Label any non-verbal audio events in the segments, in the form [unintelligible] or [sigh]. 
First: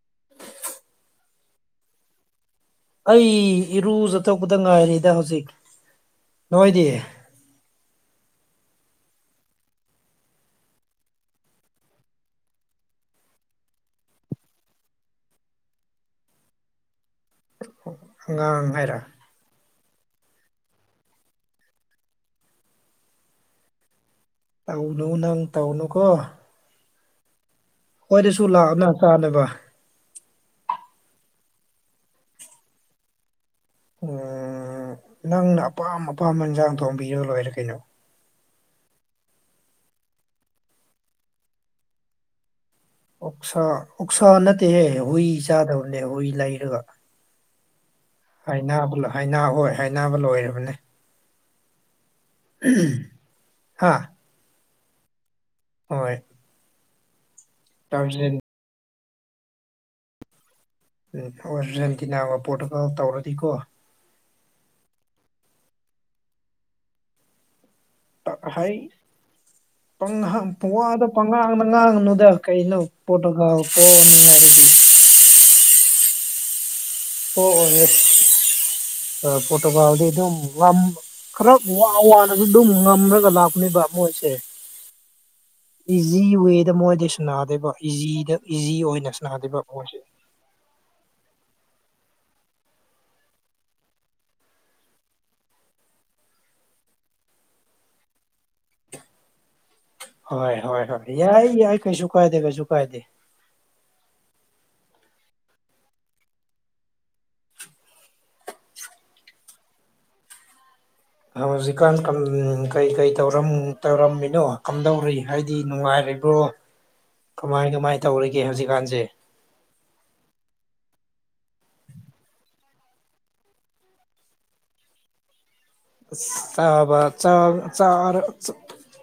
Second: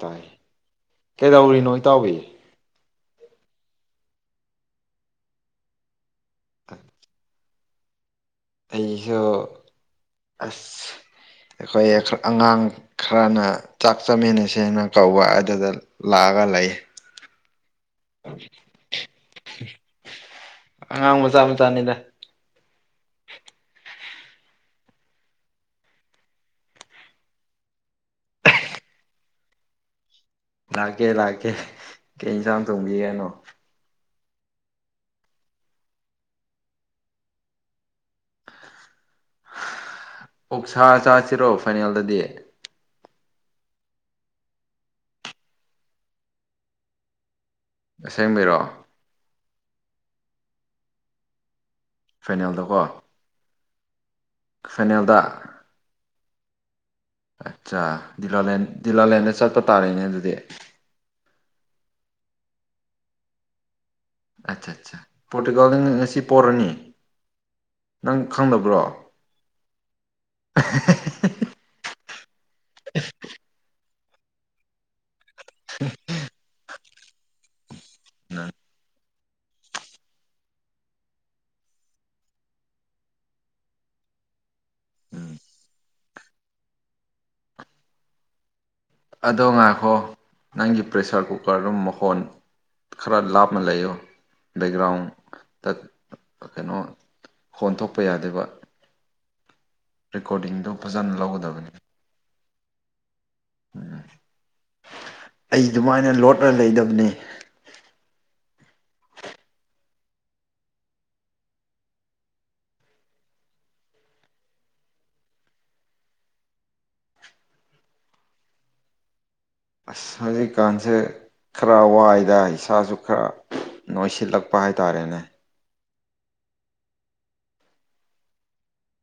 ꯇꯥꯏ ꯀꯩꯗꯧꯔꯤꯅꯣ ꯏꯇꯥꯎꯕꯤ ꯑꯩ ꯏꯔꯨꯖꯊꯣꯛꯄꯗ ꯉꯥꯏꯔꯤꯗ ꯍꯧꯖꯤꯛ ꯉꯥꯏꯗꯤ ꯑꯩꯁꯨꯁꯨ ꯑꯁ ꯑꯩꯈꯣꯏ ꯑꯉꯥꯡ ꯈꯔꯅ ꯆꯥꯛ ꯆꯥꯃꯤꯟꯅꯁꯦꯅ ꯀꯧꯕ ꯑꯗꯨꯗ ꯂꯥꯛꯑ ꯀ ꯂꯩ ꯑꯣ ꯑꯉꯥꯡ ꯍꯥꯏꯔ ꯑꯉꯥꯡ ꯃꯆꯥ ꯃꯆꯥꯅꯤꯗ ꯇꯥꯎꯅ ꯅꯪ ꯇꯥꯎꯅꯨ ꯀꯣ ꯍꯣꯏꯗꯁꯨ ꯂꯥꯛꯅ ꯀꯥꯅꯕ ꯂꯥꯛꯀꯦ ꯂꯥꯛꯀꯦ ꯀꯩ ꯏꯟꯁꯥꯡ ꯊꯣꯡꯕꯤ ꯀꯅꯣ ꯎꯝ ꯅꯪꯅ ꯑꯄꯥꯝ ꯑꯄꯥꯝꯕ ꯏꯟꯁꯥꯡ ꯊꯣꯡꯕꯤꯔꯒ ꯂꯣꯏꯔꯦ ꯀꯩꯅꯣ ꯑꯣꯛꯁꯥ ꯆꯥꯁꯤꯔꯣ ꯐꯥꯏꯅꯦꯜꯗꯗꯤ ꯑꯣꯛꯁꯥ ꯑꯣꯛꯁꯥ ꯅꯠꯇꯦꯍꯦ ꯍꯨꯏ ꯆꯥꯗꯕꯅꯦ ꯍꯨꯏ ꯂꯩꯔꯒ ꯑꯁꯦꯡꯕꯩꯔꯣ ꯍꯥꯏ ꯍꯥꯏ ꯍꯣꯏ ꯍꯥꯏꯕ ꯂꯣꯏꯔꯕꯅꯦ ꯐꯥꯏꯅꯦꯜꯗꯀꯣ ꯍꯥꯥ ꯈꯅꯦꯜꯗ ꯍꯣꯏ ꯑꯠꯆꯥ ꯑꯥꯔꯖꯦꯟ ꯗꯤꯂꯥꯂꯦꯟ ꯗꯤꯂꯥꯂꯦꯟꯗ ꯆꯠꯄ ꯇꯥꯔꯦꯅꯦ ꯑꯗꯨꯗꯤ ꯎꯝ ꯑꯔꯖꯦꯟꯇꯤꯅꯥꯒ ꯄꯣꯔꯇꯨꯒꯥꯜ ꯇꯧꯔꯗꯤꯀꯣ ꯑꯆꯥꯆꯥ ꯑꯆꯥ ꯄꯣꯇꯨꯀꯜ ꯉꯁꯤ ꯄꯣꯔꯅꯤ ꯅꯪ ꯍ ꯈꯪꯗꯕ꯭ꯔꯣ ꯄ ꯄꯗ ꯄꯉ ꯀꯩꯅ ꯄꯇ ꯀꯥꯅꯤꯡꯉ ꯍꯥꯏꯗꯤ ꯅꯪ ꯑꯣ ꯄꯣꯇꯣꯒꯜꯗ ꯑꯗꯨꯝꯝ ꯈꯔ ꯋꯥ ꯋꯥꯅꯁꯨ ꯑꯗꯨꯝ ꯉꯝꯔꯒꯅꯤ ꯃꯣꯏꯁꯦ ꯏꯖꯤ ꯋꯦꯗ ꯃꯣꯏꯗꯤ ꯁ ꯗꯦꯕ ꯏꯖꯤꯗ ꯏꯖꯤ ꯑꯣꯏꯅ ꯑꯗꯣ ꯁꯅꯥꯗꯕ ꯃꯣꯏꯁꯦ ꯉꯥꯏꯈꯣ ꯅꯪꯒꯤ ꯄ꯭ꯔꯦꯁꯔ ꯀꯨꯀꯔ ꯑꯗꯨꯝ ꯃꯈꯣꯟ ꯈꯔ ꯂꯥꯞꯅ ꯂꯩꯌꯣ ꯕꯦꯛꯒ꯭ꯔꯥꯎꯟꯗ ꯀꯩꯅꯣ ꯍꯣꯟ ꯊꯣꯛꯣꯛꯄ ꯌꯥꯗꯕ ꯍꯣꯏ ꯍꯣꯏ ꯍꯣꯏ ꯌꯥꯏ ꯂꯧꯒꯗꯕꯅꯤ ꯌꯥꯏ ꯀꯩꯁꯨ ꯀꯥꯏꯗꯦ ꯀꯩꯁꯨ ꯀꯥꯏꯗꯦ ꯑꯩ ꯑꯗꯨꯃꯥꯏꯅ ꯂꯣꯠꯂ ꯂꯩꯗꯕꯅꯤ [inaudible] ꯍꯧꯖꯤꯛꯀꯥꯟ ꯀꯩꯀꯩ ꯇꯧꯔꯝꯃꯤꯅꯣ ꯀꯝꯗꯧꯔꯤ ꯍꯥꯏꯗꯤ ꯅꯨꯡꯉꯥꯏꯔ ꯍꯥꯏꯔꯤꯕ꯭ꯔꯣ ꯀꯃꯥꯏ ꯀꯃꯥꯏ ꯇꯧꯔꯤꯒꯦ ꯍꯧꯖꯤꯛꯀꯥꯟꯁꯦ ꯑꯁ ꯍꯧꯖꯤꯛꯀꯥꯟꯁꯦ ꯈꯔ ꯋꯥꯏꯗ ꯏꯁꯥꯁꯨ ꯈꯔ ꯅꯣꯏꯁꯤꯜꯂꯛꯄ ꯍꯥꯏꯇꯥꯔꯦꯅꯦ ꯆꯥꯕ ꯆ ꯆꯔ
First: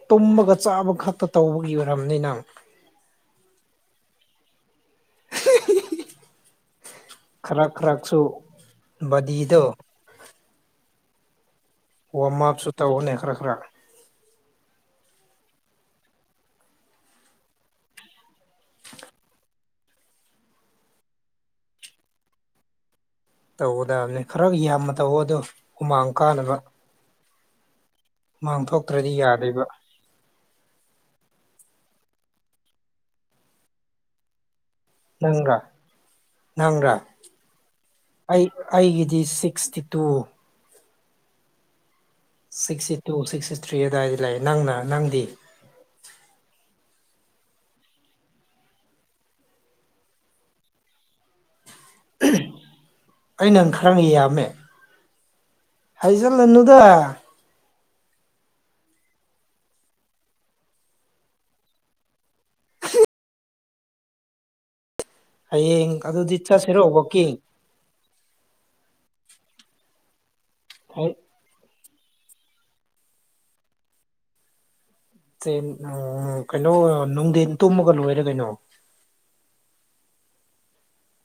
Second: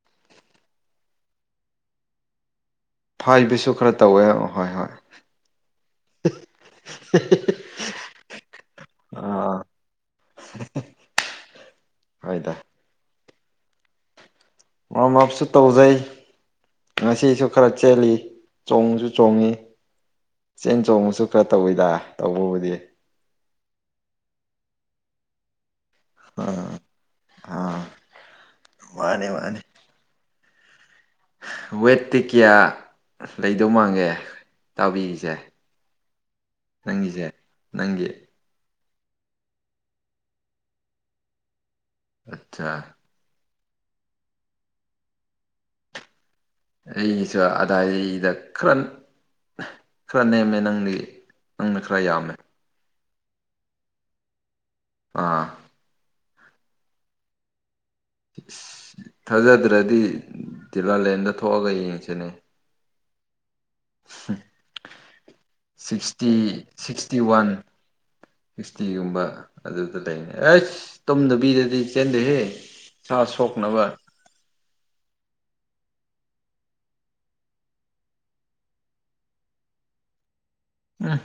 ꯇꯨꯝꯃꯒ ꯆꯥꯕ ꯈꯛꯇ ꯇꯧꯕꯒꯤ ꯑꯣꯏꯔꯝꯅꯤꯅꯪ ꯐꯥꯏꯕꯁꯨ ꯈꯔ ꯇꯧꯋꯦ ꯍꯣꯏ ꯍꯣꯏ [unintelligible] ꯍꯝ ꯈꯔ ꯈꯔꯛꯁꯨ ꯑꯥ ꯕꯗꯤꯗꯣ ꯋꯥꯔꯝ ꯍꯣꯏꯗ ꯑꯞꯁꯨ ꯇꯧꯅꯦ ꯈꯔ ꯈꯔ ꯋꯥꯔꯝ ꯑꯞꯁꯨ ꯇꯧꯖꯩ ꯉꯁꯤꯁꯨ ꯈꯔ ꯆꯦꯜꯂꯤ ꯆꯣꯡꯁꯨ ꯆꯣꯡꯉꯤ ꯆꯦꯟ ꯆꯣꯡꯕꯁꯨ ꯈꯔ ꯇꯧꯋꯤꯗ ꯇꯧꯕꯕꯨꯗꯤ ꯇꯧꯒꯗꯕꯅꯤ ꯈꯔ ꯌꯥꯝꯅ ꯇꯧꯑꯣꯗꯣ ꯍꯨꯃꯥꯡ ꯀꯥꯅꯕ ꯑꯥ ꯑꯥ ꯃꯥꯡꯊꯣꯛꯇ꯭ꯔꯗꯤ ꯃꯥꯅꯦ ꯃꯥꯅꯦ ꯌꯥꯗꯦꯕ ꯋꯦꯠꯇꯤ ꯀꯌꯥ ꯂꯩꯗꯧ ꯃꯥꯡꯒꯦ ꯇꯥꯕꯤꯔꯤꯁꯦ ꯅꯪꯔꯥ ꯅꯪꯔꯥ ꯅꯪꯒꯤꯁꯦ ꯅꯪꯒꯤ ꯑꯩ ꯑꯩꯒꯤꯗꯤ ꯁꯤꯛꯁꯇꯤ ꯇꯨ ꯑꯠꯆꯥ ꯁꯤꯛꯁꯇꯤ ꯇꯨ ꯁꯤꯛꯁꯇꯤ ꯊ꯭ꯔꯤ ꯑꯗꯨꯋꯥꯏꯗꯤ ꯂꯩ ꯅꯪꯅ ꯅꯪꯗꯤ ꯑꯩꯒꯤꯁꯨ ꯑꯗꯥꯏꯗꯗ ꯈꯔ ꯈꯔ ꯅꯦꯝꯃꯦ ꯅꯪꯗꯤ ꯅꯪꯅ ꯈꯔ ꯌꯥꯝꯃꯦ ꯑꯩꯅꯪ ꯈꯔ ꯌꯥꯝꯃꯦ ꯑꯥ ꯄꯁꯟ ꯂꯨꯗ ꯊꯥꯖꯗ꯭ꯔꯗꯤ ꯤꯂꯥꯂꯦꯟꯗ ꯊꯣꯛꯑꯒ ꯌꯦꯡꯁꯤꯅꯦ ꯎ ꯍꯌꯦꯡ ꯁꯤꯛꯁꯇꯤ ꯑꯗꯨꯗꯤ ꯆꯠꯁꯤꯔꯣ ꯁꯤꯛꯁꯇꯤ ꯋꯥꯛꯀꯤꯡ ꯋꯥꯟ ꯁꯤꯛꯁꯇꯤꯒꯨꯝꯕ ꯑꯗꯨꯗ ꯂꯩꯅꯤ ꯑꯩꯁ ꯇꯨꯝꯗꯕꯤꯗꯗꯤ ꯆꯦꯟꯗꯍꯦ ꯁꯥ ꯁꯣꯛꯅꯕ ꯁꯦ ꯎ ꯀꯩꯅꯣ ꯅꯨꯡꯊꯤꯟ ꯇꯨꯝꯃꯒ ꯂꯣꯏꯔꯦ ꯀꯩꯅꯣ ꯎꯝ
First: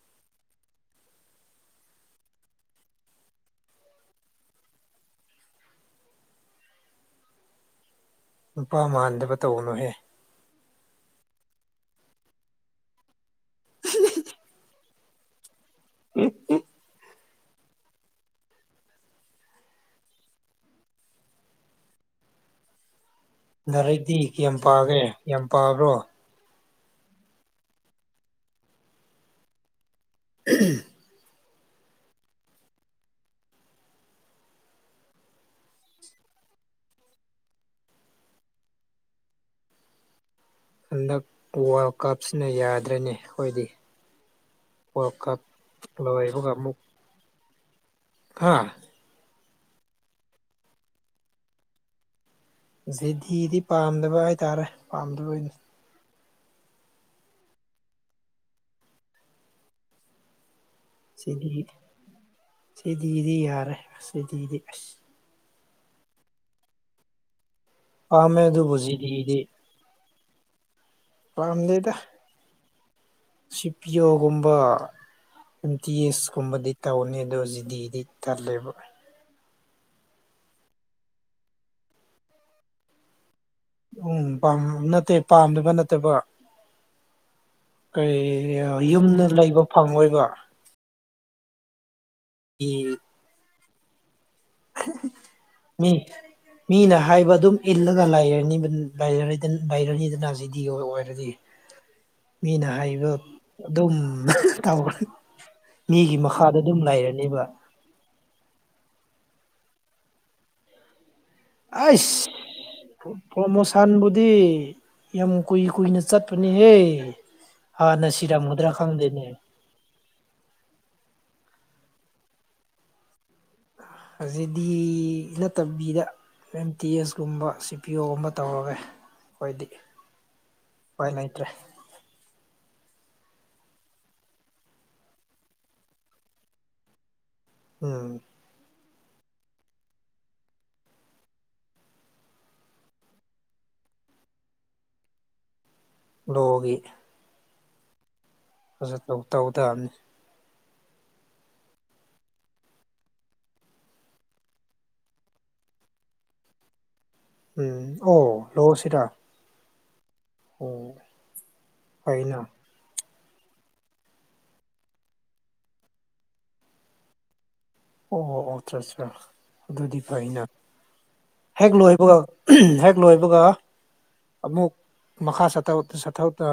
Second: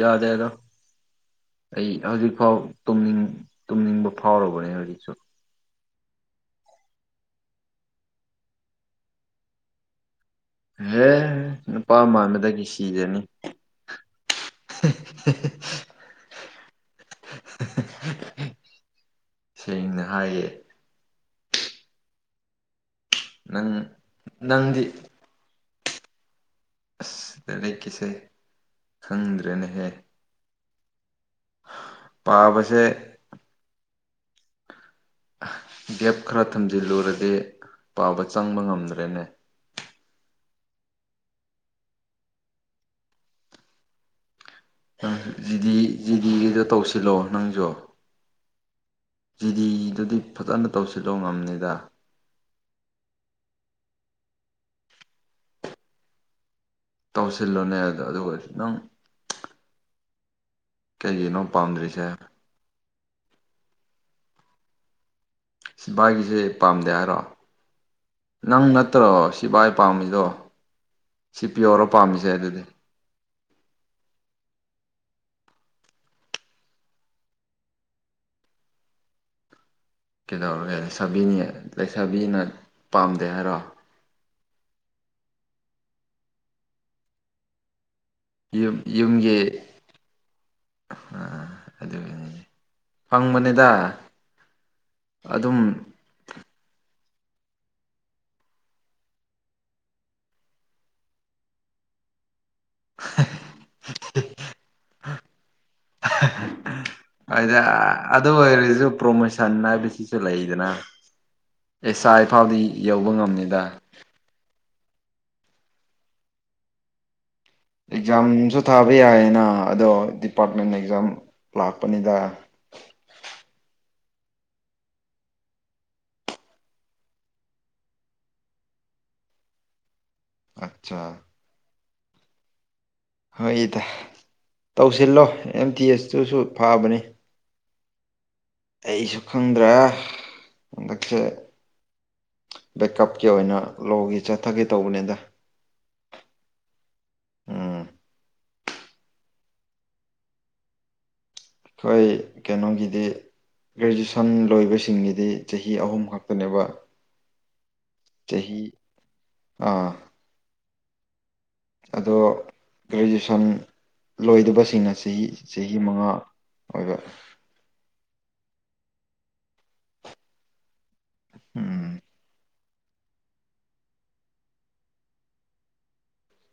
ꯌꯥꯗ ꯌꯥꯗꯣ ꯑꯩ ꯍꯧꯖꯤꯛ ꯐꯥꯎꯅꯤꯡ ꯇꯨꯝꯅꯤꯡꯕ ꯐꯥꯎꯔꯕꯅꯦ ꯍꯧꯖꯤꯛꯁꯨ ꯅꯨꯄꯥ ꯃꯥꯟꯗꯕ ꯇꯧꯅꯨꯍꯦ ꯑꯦꯦ ꯅꯨꯄꯥ ꯃꯥꯟꯕꯗꯒꯤ ꯁꯤꯖꯅꯤ [inaudible] ꯎꯝ ꯎꯝ ꯁꯦꯡꯅ ꯍꯥꯏꯌꯦ ꯅꯪ ꯔꯩꯗꯤ ꯀꯌꯥꯝ ꯅꯪꯗꯤ ꯄꯥꯒꯦ ꯌꯥꯝ ꯄꯥꯕ꯭ꯔꯣ ꯑꯁꯗ ꯂꯩꯀꯤꯁꯦ ꯈꯪꯗ꯭ꯔꯦꯅꯍꯦ [unintelligible] ꯄꯥꯕꯁꯦ ꯒꯦꯞ ꯈꯔ ꯊꯝꯖꯤꯜꯂꯨꯔꯗꯤ ꯄꯥꯕ ꯆꯪꯕ ꯉꯝꯗ꯭ꯔꯦꯅꯦ ꯍꯟꯗꯛ ꯋꯥꯔꯜ ꯀꯞꯁꯤꯅ ꯌꯥꯗ꯭ꯔꯅꯤ ꯑꯩꯈꯣꯏꯗꯤ ꯋꯥꯔꯜ ꯅꯪ ꯀꯞ ꯖꯤꯗꯤ ꯖꯤꯗꯤꯒꯤꯗꯣ ꯇꯧꯁꯤꯜꯂꯣ ꯅꯪꯁꯨ ꯍꯥꯥ ꯖꯤꯗꯤꯗꯨꯗꯤ ꯐꯖꯅ ꯇꯧꯁꯤꯜꯂꯣ ꯉꯝꯅꯤꯗ ꯦꯙꯤꯗꯤ ꯄꯥꯝꯗꯕ ꯍꯥꯏꯇꯥꯔꯦ ꯄꯥꯝꯗꯕꯅꯤ ꯇꯧꯁꯤꯜꯂꯨꯅꯦ ꯑꯗ ꯑꯗꯨꯒ ꯈꯤꯇꯪ ꯀꯩꯒꯤꯅꯣ ꯄꯥꯝꯗ꯭ꯔꯤꯁꯦ ꯗꯤ ꯌꯔꯦ ꯑꯁꯤꯁꯗꯤ ꯑ ꯁꯤꯐꯏꯒꯤꯁꯦ ꯄꯥꯝꯗꯦ ꯍꯥꯏꯔꯣ ꯄꯥꯝꯃꯦ ꯅꯪ ꯑꯗꯨꯕꯨ ꯅꯠꯇ꯭ꯔꯣ ꯖꯤꯗꯤꯗꯤ ꯁꯤꯐꯏ ꯄꯥꯝꯃꯤꯗꯣ ꯁꯤ ꯄꯤ ꯌꯧꯔ ꯄꯥꯝꯃꯤꯁꯦ ꯑꯗꯨꯗꯤ ꯁꯤꯞꯌꯣꯒꯨꯝꯕ ꯑꯦꯝ ꯇꯤ ꯑꯦꯁ ꯀꯨꯝꯕꯗꯤ ꯇꯧꯅꯤ ꯑꯗꯣ ꯖꯤꯗꯤꯗꯤ ꯇꯜꯂꯦꯕ ꯀꯩꯗꯧꯔꯒꯦ ꯂꯩꯁꯥꯕꯤꯅꯤ ꯂꯩꯁꯥꯕꯤꯅ ꯄꯥꯝꯗꯦ ꯍꯥꯏꯔꯣ ꯎꯝꯥ ꯅꯠꯇꯦ ꯄꯥꯝꯗꯕ ꯅꯠꯇꯕ ꯀꯩ ꯌꯨꯝ ꯌꯨꯝꯗ ꯌꯨꯝꯒꯤ ꯂꯩꯕ ꯐꯪꯉꯣꯏꯕ ꯑꯗꯨ ꯏ ꯐꯪꯕꯅꯤꯗ ꯑꯗꯨꯝ ꯃꯤ ꯃꯤꯅ ꯍꯥꯏꯕ ꯑꯗꯨꯝ ꯏꯜꯂꯒꯅꯤ ꯂꯩꯔꯅꯤꯗꯅ ꯑꯁꯤꯗꯤ ꯑꯣꯏꯔꯗꯤ ꯃꯤꯅ ꯍꯥꯏꯕ ꯑꯗꯨꯝ ꯇꯈ꯭ꯔꯦ ꯃꯤꯒꯤ ꯃꯈꯥꯗ ꯑꯗꯨꯝ ꯂꯩꯔꯅꯦꯕ ꯁꯨ ꯄ꯭ꯔꯣꯃꯣꯏꯁꯟꯅ ꯁꯤꯁꯨ ꯂꯩꯗꯅ ꯑꯦꯁ ꯑꯥꯏ ꯑꯁ ꯐꯥꯎꯗꯤ ꯌꯧꯕ ꯉꯝꯅꯤꯗ ꯄ꯭ꯔꯃꯣꯁꯥꯟꯕꯨꯗꯤ ꯌꯥꯝ ꯀꯨꯏ ꯀꯨꯏꯅ ꯆꯠꯄꯅꯦꯍꯦ ꯍꯥꯟꯅ ꯑꯦꯛꯖꯥꯝꯁꯨ ꯁꯤꯔꯝꯒꯗ꯭ꯔꯥ ꯊꯥꯕ ꯈꯪꯗꯦꯅꯦ ꯌꯥꯏꯌꯦꯅ ꯑꯗꯣ ꯗꯤꯄꯥꯔꯠꯃꯦꯟ ꯑꯦꯛꯖꯥꯝ ꯂꯥꯛꯄꯅꯤꯗ ꯍꯧꯖꯤꯗꯤ ꯅꯠꯇꯕꯤꯗ ꯑꯦꯝ ꯇꯤ ꯑꯦꯁ ꯀꯨꯝꯕ ꯁꯤ ꯄꯤ ꯑꯣꯒꯨꯝꯕ ꯇꯧꯔꯒꯦ ꯑꯩꯈꯣꯏꯗꯤ ꯑꯠꯆꯥ ꯍꯣꯏ ꯂꯩꯇ꯭ꯔꯦ ꯍꯪꯉꯏꯗ ꯇꯧꯁꯤꯜꯂꯣ ꯑꯦꯝ ꯇꯤ ꯑꯦꯁꯇꯨꯁꯨ ꯐꯥꯕꯅꯤ ꯎꯝ ꯑꯩꯁꯨ ꯈꯪꯗ꯭ꯔꯦ ꯍꯟꯗꯛꯁꯦ ꯕꯦꯛꯀꯞꯀꯤ ꯑꯣꯏꯅ ꯂꯣꯒꯤ ꯆꯠꯊꯒꯦ ꯇꯧꯕꯅꯤꯗ ꯂꯒꯤ ꯎꯝ ꯐꯖ ꯇꯧ ꯇꯥꯕꯅꯤ ꯑꯩꯈꯣꯏ ꯀꯩꯅꯣꯒꯤꯗꯤ ꯒ꯭ꯔꯦꯖꯨꯑꯦꯁꯟ ꯂꯣꯏꯕꯁꯤꯡꯒꯤꯗꯤ ꯆꯍꯤ ꯑꯍꯨꯝ ꯈꯛꯇꯅꯦꯕ ꯎꯝ ꯑꯣ ꯆꯍꯤ ꯂ ꯁꯤꯗ ꯑꯥ ꯍꯣꯏ ꯑꯗꯣ ꯒ꯭ꯔꯦꯖꯁꯟ ꯁꯟ ꯂꯣꯏꯗꯕꯁꯤꯡꯅ ꯆꯍꯤ ꯆꯍꯤ ꯃꯉꯥ ꯑꯣꯏꯕ ꯑꯣ ꯑꯣ ꯑꯣ ꯑ ꯑꯠ ꯑꯗꯨꯗꯤ ꯐꯅ ꯍꯦꯛ ꯎꯝ ꯂꯣꯏꯕꯒ ꯍꯦꯛ ꯂꯣꯏꯕꯒ ꯑꯃꯨꯛ ꯃꯈꯥ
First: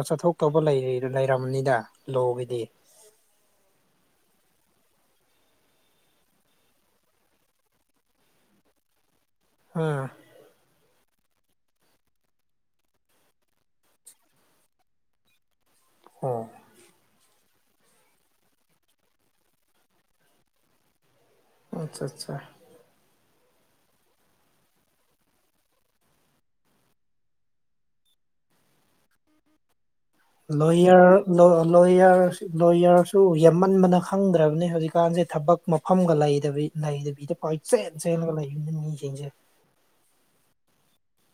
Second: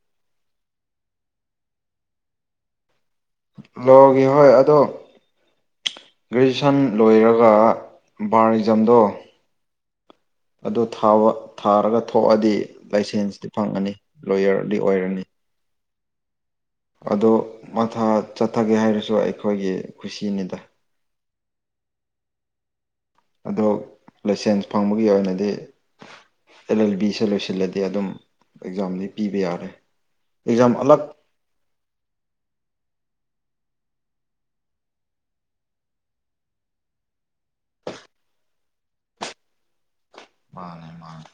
ꯆꯠꯊꯣꯛꯇꯧꯕ ꯂꯩꯔꯅꯤꯗ ꯂꯣꯒꯤꯗꯤ ꯂꯣꯒꯤ ꯍꯣꯏ ꯑꯗꯣ ꯒ꯭ꯔꯦꯖꯨꯑꯌꯦꯁꯟ ꯂꯣꯏꯔꯒ ꯕꯥꯔ ꯑꯦꯛꯖꯥꯝꯗꯣ ꯎꯝ ꯑꯗꯨ ꯊꯥꯔꯒ ꯊꯣꯛꯑꯗꯤ ꯂꯥꯏꯁꯦꯟꯁꯇꯤ ꯐꯪꯉꯅꯤ ꯂꯣꯌꯔꯗꯤ ꯑꯣꯏꯔꯅꯤ ꯑ ꯑꯗꯨ ꯃꯊꯥ ꯆꯠꯊꯒꯦ ꯍꯥꯏꯔꯁꯨ ꯑꯩꯈꯣꯏꯒꯤ ꯈꯨꯁꯤꯅꯤꯗ ꯑꯆꯥ ꯑꯆꯥ ꯑ ꯂꯥꯏꯁꯦꯟꯁ ꯐꯪꯕꯒꯤ ꯑꯣꯏꯅꯗꯤ ꯑꯦꯜ ꯑꯦꯜ ꯕꯤꯁꯦ ꯂꯣꯏꯁꯤꯜꯂꯗꯤ ꯑꯗꯨꯝ ꯑꯦꯛꯖꯥꯝꯗꯤ ꯄꯤꯕ ꯌꯥꯔꯦ ꯑꯦꯛꯖꯥꯝ ꯂꯔ ꯑꯂꯛ ꯂ ꯂꯣꯌꯣꯌꯔ ꯂꯣꯌꯔꯁꯨ ꯌꯥꯝꯃꯟꯕꯅ ꯈꯪꯗ꯭ꯔꯕꯅꯤ ꯍꯧꯖꯤꯛꯀꯥꯟꯁꯦ ꯊꯕꯛ ꯃꯐꯝꯒ ꯂꯩꯗꯕꯤ ꯂꯩꯗꯦꯦꯒ ꯂꯩ ꯃꯤ ꯀꯖꯦ ꯃꯥꯅꯦ ꯃꯥꯅꯦ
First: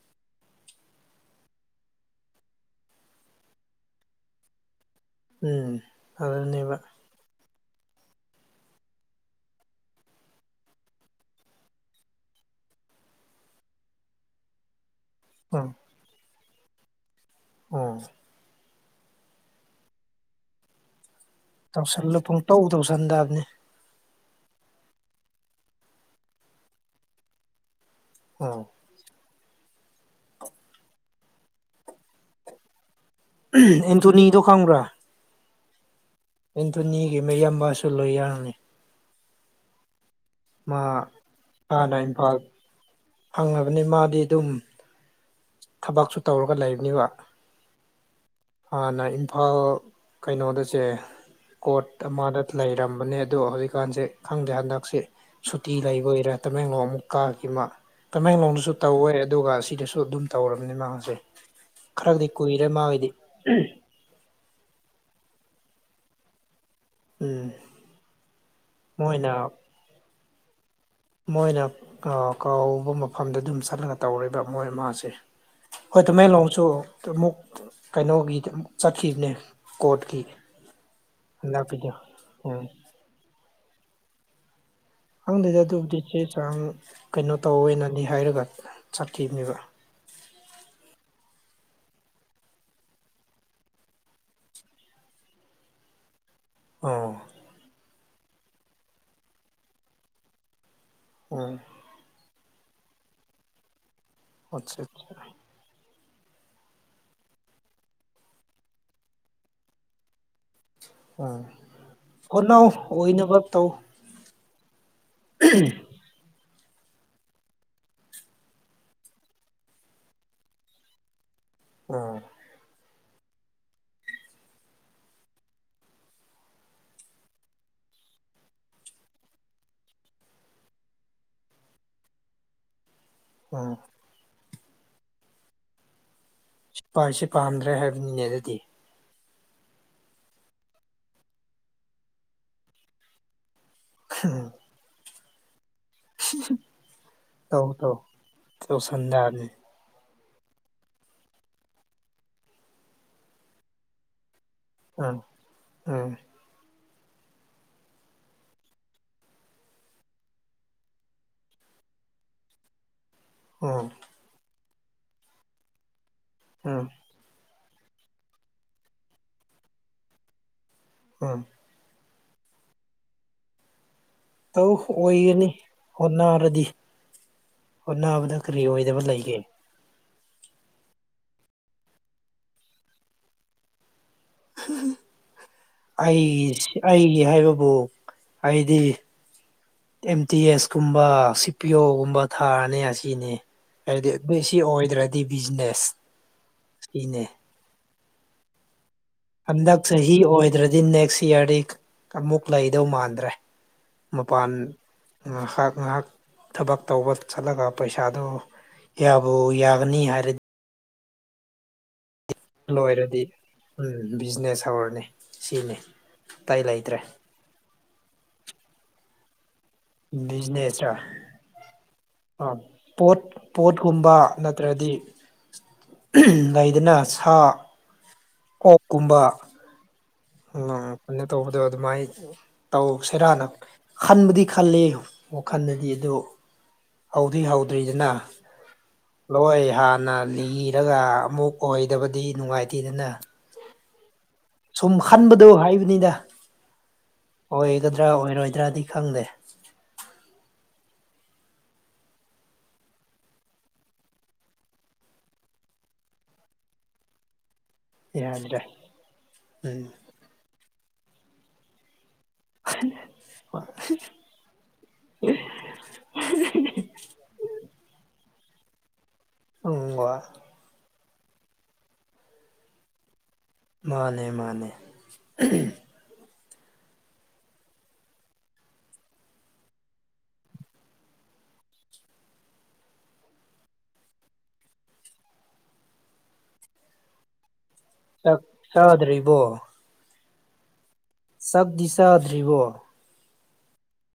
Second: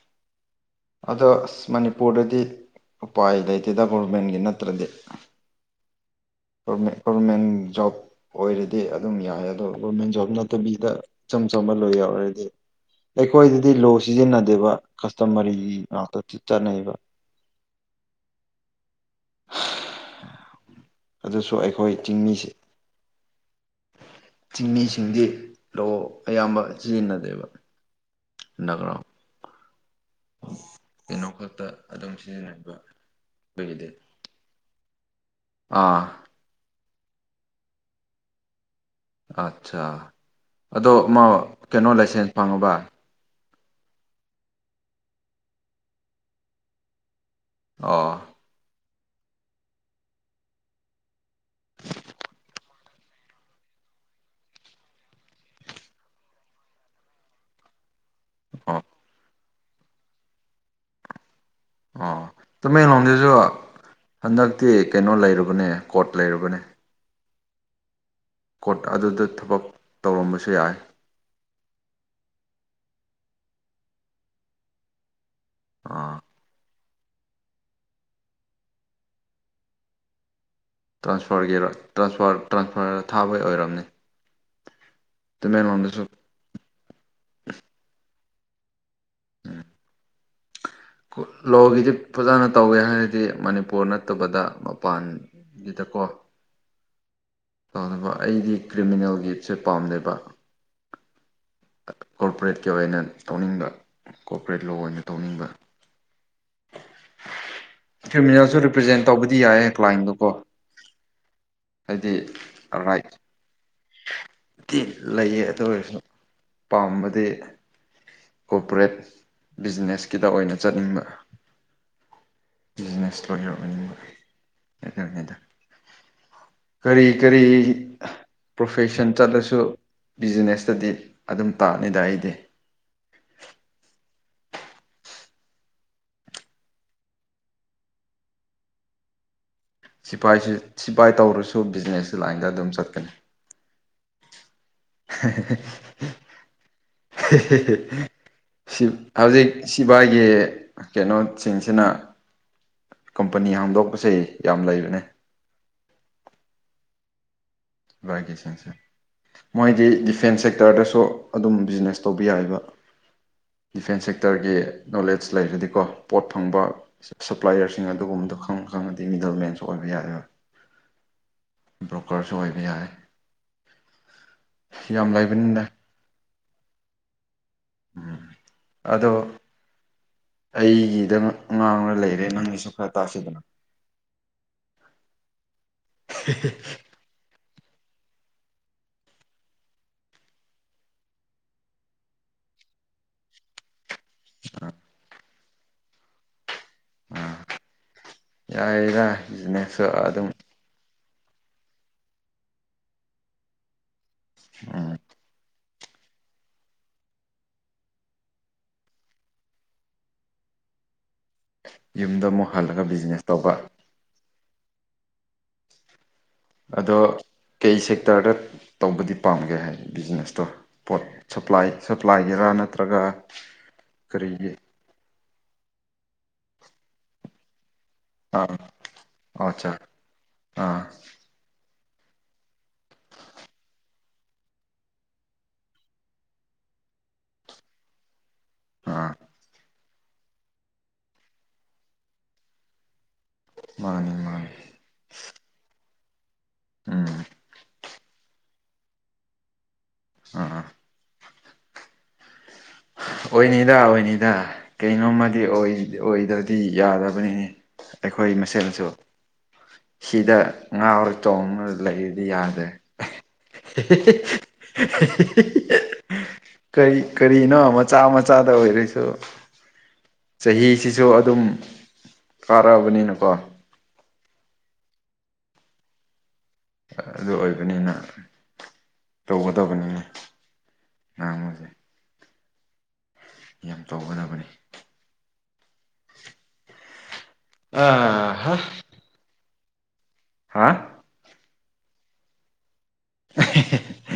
ꯑꯗꯣ ꯑꯁ ꯃꯅꯤꯄꯨꯔꯗꯗꯤ ꯎꯄꯥꯏ ꯂꯩꯇꯦꯗ ꯒꯣꯔꯃꯦꯟꯒꯤ ꯅꯠꯇ꯭ꯔꯗꯤ ꯎꯝ ꯑꯗꯨꯅꯦꯕ ꯃ ꯐꯔꯃꯦꯟ ꯖꯣꯕ ꯑꯣꯏꯔꯗꯤ ꯑꯗꯨꯝ ꯌꯥꯏ ꯑꯗꯣ ꯒꯣꯔꯃꯦꯟ ꯖꯣꯕ ꯅꯠꯇꯕꯤꯗ ꯏꯆꯝ ꯆꯝꯕ ꯂꯣꯏ ꯌꯥꯎꯔꯔꯗꯤ ꯑꯩꯈꯣꯏꯗꯗꯤ ꯂꯣ ꯁꯤꯖꯤꯟꯅꯗꯦꯕ ꯀꯁꯇꯃꯔꯤꯒꯤ ꯉꯥꯛꯇ ꯆꯠꯅꯩꯕ ꯑꯝ [inaudible] ꯑꯗꯨꯁꯨ ꯑꯩꯈꯣꯏ ꯇꯧꯁꯜꯂ ꯆꯤꯡꯃꯤꯁꯤ ꯄꯨꯡꯇꯧ ꯇꯧꯁꯟꯗꯕꯅꯦ ꯆꯤꯡꯃꯤꯁꯤꯡꯗꯤ ꯂꯑꯣ ꯑꯌꯥꯝꯕ ꯁꯤꯖꯤꯟꯅꯗꯦꯕ ꯑꯣ ꯅꯅꯥꯒ꯭ꯔꯥ ꯀꯩꯅꯣ ꯈꯛꯇ ꯑꯗꯨꯝ ꯁꯤꯖꯤꯟꯅꯕ ꯑꯗꯨꯒꯤꯗꯤ ꯑꯦꯟꯇꯣꯅꯤ ꯗ ꯈꯥꯟꯕ꯭ꯔꯥ ꯑꯥ ꯑꯦꯟꯇꯣꯅꯤꯒꯤ ꯃꯌꯥꯝꯕꯁꯨ ꯂꯣꯏ ꯌꯥꯔꯝꯃꯤ ꯑꯠꯆꯥ ꯑꯗꯣ ꯑꯃ ꯀꯩꯅꯣ ꯍꯥꯟꯅ ꯂꯥꯏꯁꯦꯟꯁ ꯏꯝꯐꯥꯜ ꯐꯪꯉꯕ ꯐꯪꯉꯕꯅꯤ ꯃꯥꯗꯤ ꯑꯗꯨꯝ ꯊꯕꯛꯁꯨ ꯇꯧꯔꯒ ꯂꯩꯕꯅꯦꯕ ꯑꯣ ꯍꯥꯟꯅ ꯏꯝꯐꯥꯜ ꯀꯩꯅꯣꯗꯁꯦ ꯀꯣꯔꯠ ꯑꯃꯗ ꯂꯩꯔꯝꯕꯅꯦ ꯑꯗꯣ ꯍꯧꯖꯤꯛꯀꯥꯟꯁꯦ ꯈꯪꯗꯦ ꯍꯟꯗꯛꯁꯦ ꯁꯨꯇꯤ ꯂꯩꯈ ꯑꯣꯏꯔ ꯇꯃꯦꯡꯂꯣꯡ ꯑꯃꯨ ꯀꯥꯈꯤꯕꯃ ꯀꯃꯦꯡꯂꯣꯡꯗꯁꯨ ꯑꯣ ꯇꯧꯋꯦ ꯑꯗꯨꯒ ꯑꯁꯤꯗꯁꯨ ꯑꯗꯨꯝ ꯇꯧꯔꯕꯅꯤ ꯃꯥꯁꯦ ꯑꯣ ꯈꯔꯗꯤ ꯀꯨꯏꯔꯦ ꯃꯥꯒꯤꯗꯤ ꯇꯃꯦꯡꯂꯣꯝꯗꯁꯨ ꯍꯟꯗꯛꯇꯤ ꯀꯩꯅꯣ ꯂꯩꯔꯨꯕꯅꯦ ꯀꯣꯠ ꯂꯩꯔꯨꯕꯅꯦ ꯑꯦ ꯀꯣꯔꯠ ꯑꯗꯨꯗ ꯊꯕꯛ ꯇꯧꯔꯝꯕꯁꯨ ꯌꯥꯏ ꯃꯣꯏꯅ ꯀꯕ ꯃꯐꯝꯗ ꯑꯗꯨꯝ ꯆꯠꯂꯒ ꯇꯧꯔꯦꯕ ꯃꯣꯏ ꯃꯥꯥꯁꯦ ꯍꯣꯏ ꯑꯥ ꯇꯃꯦ ꯂ ꯆꯣ ꯑꯃꯨꯛ ꯀꯩꯅꯣꯒꯤꯗ ꯑꯃꯨꯛ ꯆꯠꯈꯤꯕꯅꯦ ꯀꯣꯔꯠꯀꯤ ꯇ꯭ꯔꯥꯟꯁꯐꯔꯒꯤ ꯍꯟꯗꯛꯀꯤꯗꯣ ꯎꯝ ꯇ꯭ꯔꯥꯟꯁꯐꯔ ꯊꯥꯕꯩ ꯑꯣꯏꯔꯝꯅꯤ ꯍꯪꯗ ꯑꯗꯨ ꯎꯗꯤꯦ ꯇꯃꯦꯡꯂꯣꯡꯗꯁꯨ ꯀꯩꯅꯣ ꯇꯧꯅꯅꯤ ꯍꯥꯏꯔꯒ ꯆꯠꯈꯤꯕꯅꯦꯕ ꯎꯝ ꯂꯣꯒꯤꯗꯤ ꯐꯖꯅ ꯇꯧꯋꯦ ꯍꯥꯏꯔꯗꯤ ꯃꯅꯤꯄꯨꯔ ꯅꯠꯇꯕꯗ ꯃꯄꯥꯟ ꯒꯤꯗꯀꯣ ꯑ [unintelligible] [inaudible] ꯑꯗꯨ ꯑꯩꯗꯤ ꯀ꯭ꯔꯤꯃꯤꯅꯦꯜ ꯒꯤꯞꯁꯦ ꯄꯥꯝꯗꯕ ꯎꯝ [inaudible] ꯀꯣꯔꯄꯔꯦꯠꯀꯤ ꯑꯣꯏꯅ ꯇꯧꯅꯤꯡꯕ ꯀꯣꯔꯄꯔꯦꯠ ꯑꯠꯆꯥ ꯂꯣ ꯑꯣꯏꯅ ꯑꯠꯆꯥ ꯇꯧꯅꯤꯡꯕ ꯀ꯭ꯔꯤꯃꯤꯅꯦꯜꯁꯨ ꯔꯤꯄ꯭ꯔꯖꯦꯟ ꯇꯧꯕꯗꯤ ꯌꯥꯏꯌꯦ ꯀ꯭ꯂꯥꯏꯟꯗꯨꯀꯣ ꯍꯥꯏꯗꯤ ꯈꯣꯅꯥꯎ ꯑꯣꯏꯅꯕ ꯇꯧ ꯤ ꯂꯩꯌꯦ ꯑꯗꯨ ꯑꯣꯏꯔꯁꯨ ꯄꯥꯝꯕꯗꯤ ꯀꯣꯑꯣꯄꯔꯦꯠ ꯕꯤꯖꯤꯅꯦꯁꯀꯤꯇ ꯑꯣꯏꯅ ꯆꯠꯅꯤꯡꯕ ꯑꯥ [inaudible] [unintelligible] ꯕꯤꯖꯤꯅꯦꯁꯇ ꯑꯣꯏꯒꯦꯔꯛ ꯑꯣꯏꯅꯤꯡꯕ ꯍꯥꯏꯇꯥꯔꯉꯗ ꯀꯔꯤ ꯀꯔꯤ ꯄ꯭ꯔꯣꯐꯦꯁꯟ ꯆꯠꯂꯁꯨ ꯕꯤꯖꯤꯅꯦꯁꯇꯗꯤ ꯑꯗꯨꯝ ꯇꯥꯅꯤꯗ ꯑꯩꯗꯤ ꯎꯝ [inaudible] [unintelligible] ꯁꯤꯄꯥꯏꯁꯦ ꯄꯥꯝꯗ꯭ꯔꯦ ꯍꯥꯏꯕꯅꯤꯅꯦ ꯑꯗꯨꯗꯤ ꯁꯤꯐꯥꯏꯁꯤ ꯁꯤꯐꯥꯏ ꯇꯧꯔꯁꯨ ꯕꯤꯖꯤꯅꯦꯁꯀꯤ ꯂꯥꯏꯟꯗ ꯑꯗꯨꯝ ꯆꯠꯀꯅꯤ ꯎꯝ [inaudible] [unintelligible] ꯇꯧ ꯇꯧ [unintelligible] [inaudible] ꯇꯧꯁꯟꯗꯕꯅꯤ ꯍꯧꯖꯤꯛ ꯁꯤꯕꯥꯏ ꯑꯩꯒꯤ ꯀꯩꯅꯣꯁꯤꯡꯁꯤꯅ ꯀꯝꯄꯅꯤ ꯍꯥꯝꯗꯣꯛꯄꯁꯦ ꯑꯥ ꯑ [unintelligible] [inaudible] ꯔꯒꯦꯁꯁꯦ [inaudible] ꯃꯣꯏꯗꯤ ꯗꯤꯐꯦꯟꯁ ꯁꯦꯛꯇꯔꯗꯁꯨ ꯑꯗꯨꯝ ꯕꯤꯖꯤꯅꯦꯁ ꯇꯧꯕ ꯌꯥꯏꯕ ꯎꯝ ꯗꯤꯐꯦꯟꯁ ꯁꯦꯛꯇꯔꯒꯤ ꯅꯣꯂꯦꯖ ꯂꯩꯔꯗꯤꯀꯣ ꯄꯣꯠ ꯐꯪꯕ ꯎꯝ ꯄ꯭ꯂꯥꯏꯌꯔꯁꯤꯡ ꯑꯗꯨꯒꯨꯝꯕꯗꯣ ꯈꯪ ꯈꯪꯉꯗꯤ ꯃꯤꯗꯜ ꯃꯦꯟꯁꯨ ꯑꯣꯏꯕ ꯌꯥꯔꯣꯏ ꯎꯝ [inaudible] ꯕ꯭ꯔꯣꯀꯔꯁꯨ ꯑꯣꯏꯕ ꯌꯥꯏ ꯇꯧ ꯌꯥꯝ ꯑꯣꯏꯒꯅꯤ ꯂꯩꯕꯅꯤꯅ ꯍꯣꯠꯅꯔꯗꯤ ꯎꯝ ꯍꯣꯠꯅꯕꯗ ꯀꯔꯤ ꯑꯣꯏꯗꯕ ꯑꯗꯣ ꯂꯩꯒꯦ ꯑꯩꯒꯤꯗ ꯉꯥꯡꯅ ꯂꯩꯔꯦ ꯅꯪꯒꯤꯁꯨ ꯈꯔ ꯇꯥꯛꯁꯤꯗꯅ ꯑꯩꯒꯤ ꯑꯩꯒꯤ ꯍꯥꯏꯕ ꯑꯩꯗꯤ ꯑꯦꯝ ꯇꯤ ꯑꯦꯁ ꯀꯨꯝꯕ ꯁꯤ ꯄꯤ ꯑꯣꯒꯨꯝꯕ ꯊꯥꯔꯅꯤ ꯑꯁꯤꯅꯤ ꯍꯥꯏꯗꯤ ꯑꯗꯨ ꯁꯤ ꯑꯥ ꯑꯣꯏꯗ꯭ꯔꯗꯤ ꯕꯤꯖꯤꯅꯦꯁ ꯁꯤꯅꯦ ꯌꯥꯏꯔ [inaudible] ꯍꯟꯗꯛ ꯆꯍꯤ ꯑꯣꯏꯗ꯭ꯔꯗꯤ ꯅꯦꯛꯁ ꯏꯌꯥꯔꯗꯤ ꯑꯃꯨꯛ ꯂꯩꯗꯧ ꯃꯥꯟꯗ꯭ꯔꯦ ꯃꯄꯥꯟ ꯎꯝ ꯉꯥꯏꯍꯥꯛ ꯊꯕꯛ ꯇꯧꯕ ꯆꯠꯂꯒ ꯄꯩꯁꯥꯗꯨꯕꯨ ꯌꯥꯒꯅꯤ ꯍꯥꯏꯔꯗꯤ ꯌꯨꯝꯗ ꯑꯃꯨꯛ ꯍꯜꯂꯒ ꯂꯣꯏꯔꯗꯤ ꯕꯤꯖꯤꯅꯦꯁ ꯇꯧꯕ ꯎꯝ ꯕꯤꯖꯤꯅꯦꯁ ꯍꯧꯔꯅꯤ ꯁꯤꯅꯤ ꯑꯇꯩ ꯂꯩꯇ꯭ꯔꯦ ꯑꯗꯣ ꯀꯩ ꯁꯦꯛꯇꯔꯗ ꯇꯧꯕꯗꯤ ꯄꯥꯝꯒꯦ ꯍꯥꯏ ꯕꯤꯖꯤꯅꯦꯁꯇꯣ ꯕꯤꯖꯤꯅꯦꯁꯔ ꯄꯣꯠ ꯁꯄ꯭ꯂꯥꯏ ꯁꯄ꯭ꯂꯥꯏꯒꯤꯔꯥ ꯅꯠꯇ꯭ꯔꯒ ꯀꯔꯤꯒꯤ ꯍꯥꯏꯗꯤ ꯂꯩꯗꯅ ꯁꯥ ꯑꯥ ꯑꯆꯥ ꯎ [unintelligible] [inaudible] ꯑꯗ ꯑꯗꯨꯃꯥꯏꯅ ꯇꯧ ꯁꯦꯔꯥꯅ ꯈꯟꯕꯨꯗꯤ ꯈꯜꯜꯂꯤ ꯋꯥꯈꯜꯗꯗꯤ ꯑꯗꯨ ꯍꯧꯗ꯭ꯔꯤ ꯍꯧꯗ꯭ꯔꯤꯗꯅ ꯑꯥ ꯂꯣꯏ ꯍꯥꯟꯅ ꯂꯤꯔꯒ ꯑꯃꯨꯛ ꯑꯣꯏꯗꯕꯗꯤ ꯅꯨꯡꯉꯥꯏꯇꯦꯗꯅ ꯃꯥꯅꯦ ꯃꯥꯅꯦ ꯁꯨꯝ ꯈꯟꯕꯗꯣ ꯍꯥꯏꯕꯅꯤꯗ ꯎꯝ ꯆꯒꯗ꯭ꯔꯥ ꯑꯣꯏꯔꯣꯏꯗ꯭ꯔꯥꯗꯤ ꯈꯪꯗꯦ ꯑ ꯑ [inaudible] ꯑꯣꯏꯅꯤꯗ ꯑꯣꯏꯅꯤꯗ ꯀꯩꯅꯣꯝꯃꯗꯤ ꯑꯣꯏꯗꯕꯗꯤ ꯌꯥꯗꯕꯅꯤꯅꯤ ꯑꯩꯈꯣꯏ ꯌꯥꯗ꯭ꯔꯦ ꯃꯁꯦꯟꯁꯨ ꯎꯝ ꯁꯤꯗ ꯉꯥꯔ ꯆꯣꯡꯅ ꯂꯩ ꯗꯤ ꯌꯥꯗ꯭ꯔꯦ ꯀꯔꯤ ꯀꯔꯤ ꯀꯔꯤꯅꯣ ꯃꯆꯥ ꯃꯆꯥꯗ ꯑꯣꯏꯔꯁꯨ ꯎꯨꯡꯕ ꯁꯨ ꯑꯗꯨꯝ ꯀꯥꯔꯛꯑꯕꯅꯤꯅꯀꯣ ꯃꯥꯅꯦ ꯃꯥꯅꯦ ꯑꯗꯨ ꯑꯣꯏꯕꯅꯤꯅ ꯇꯧꯒꯗꯕꯅꯤꯅꯦ ꯑ ꯃꯖꯦ ꯌꯥꯝ ꯇꯧꯒꯅꯕꯅꯤ ꯆ ꯆꯗ꯭ꯔꯤꯔꯤꯕꯣ ꯍꯥ ꯆꯛꯗꯤ ꯆꯗ꯭ꯔꯤꯕꯣ [inaudible]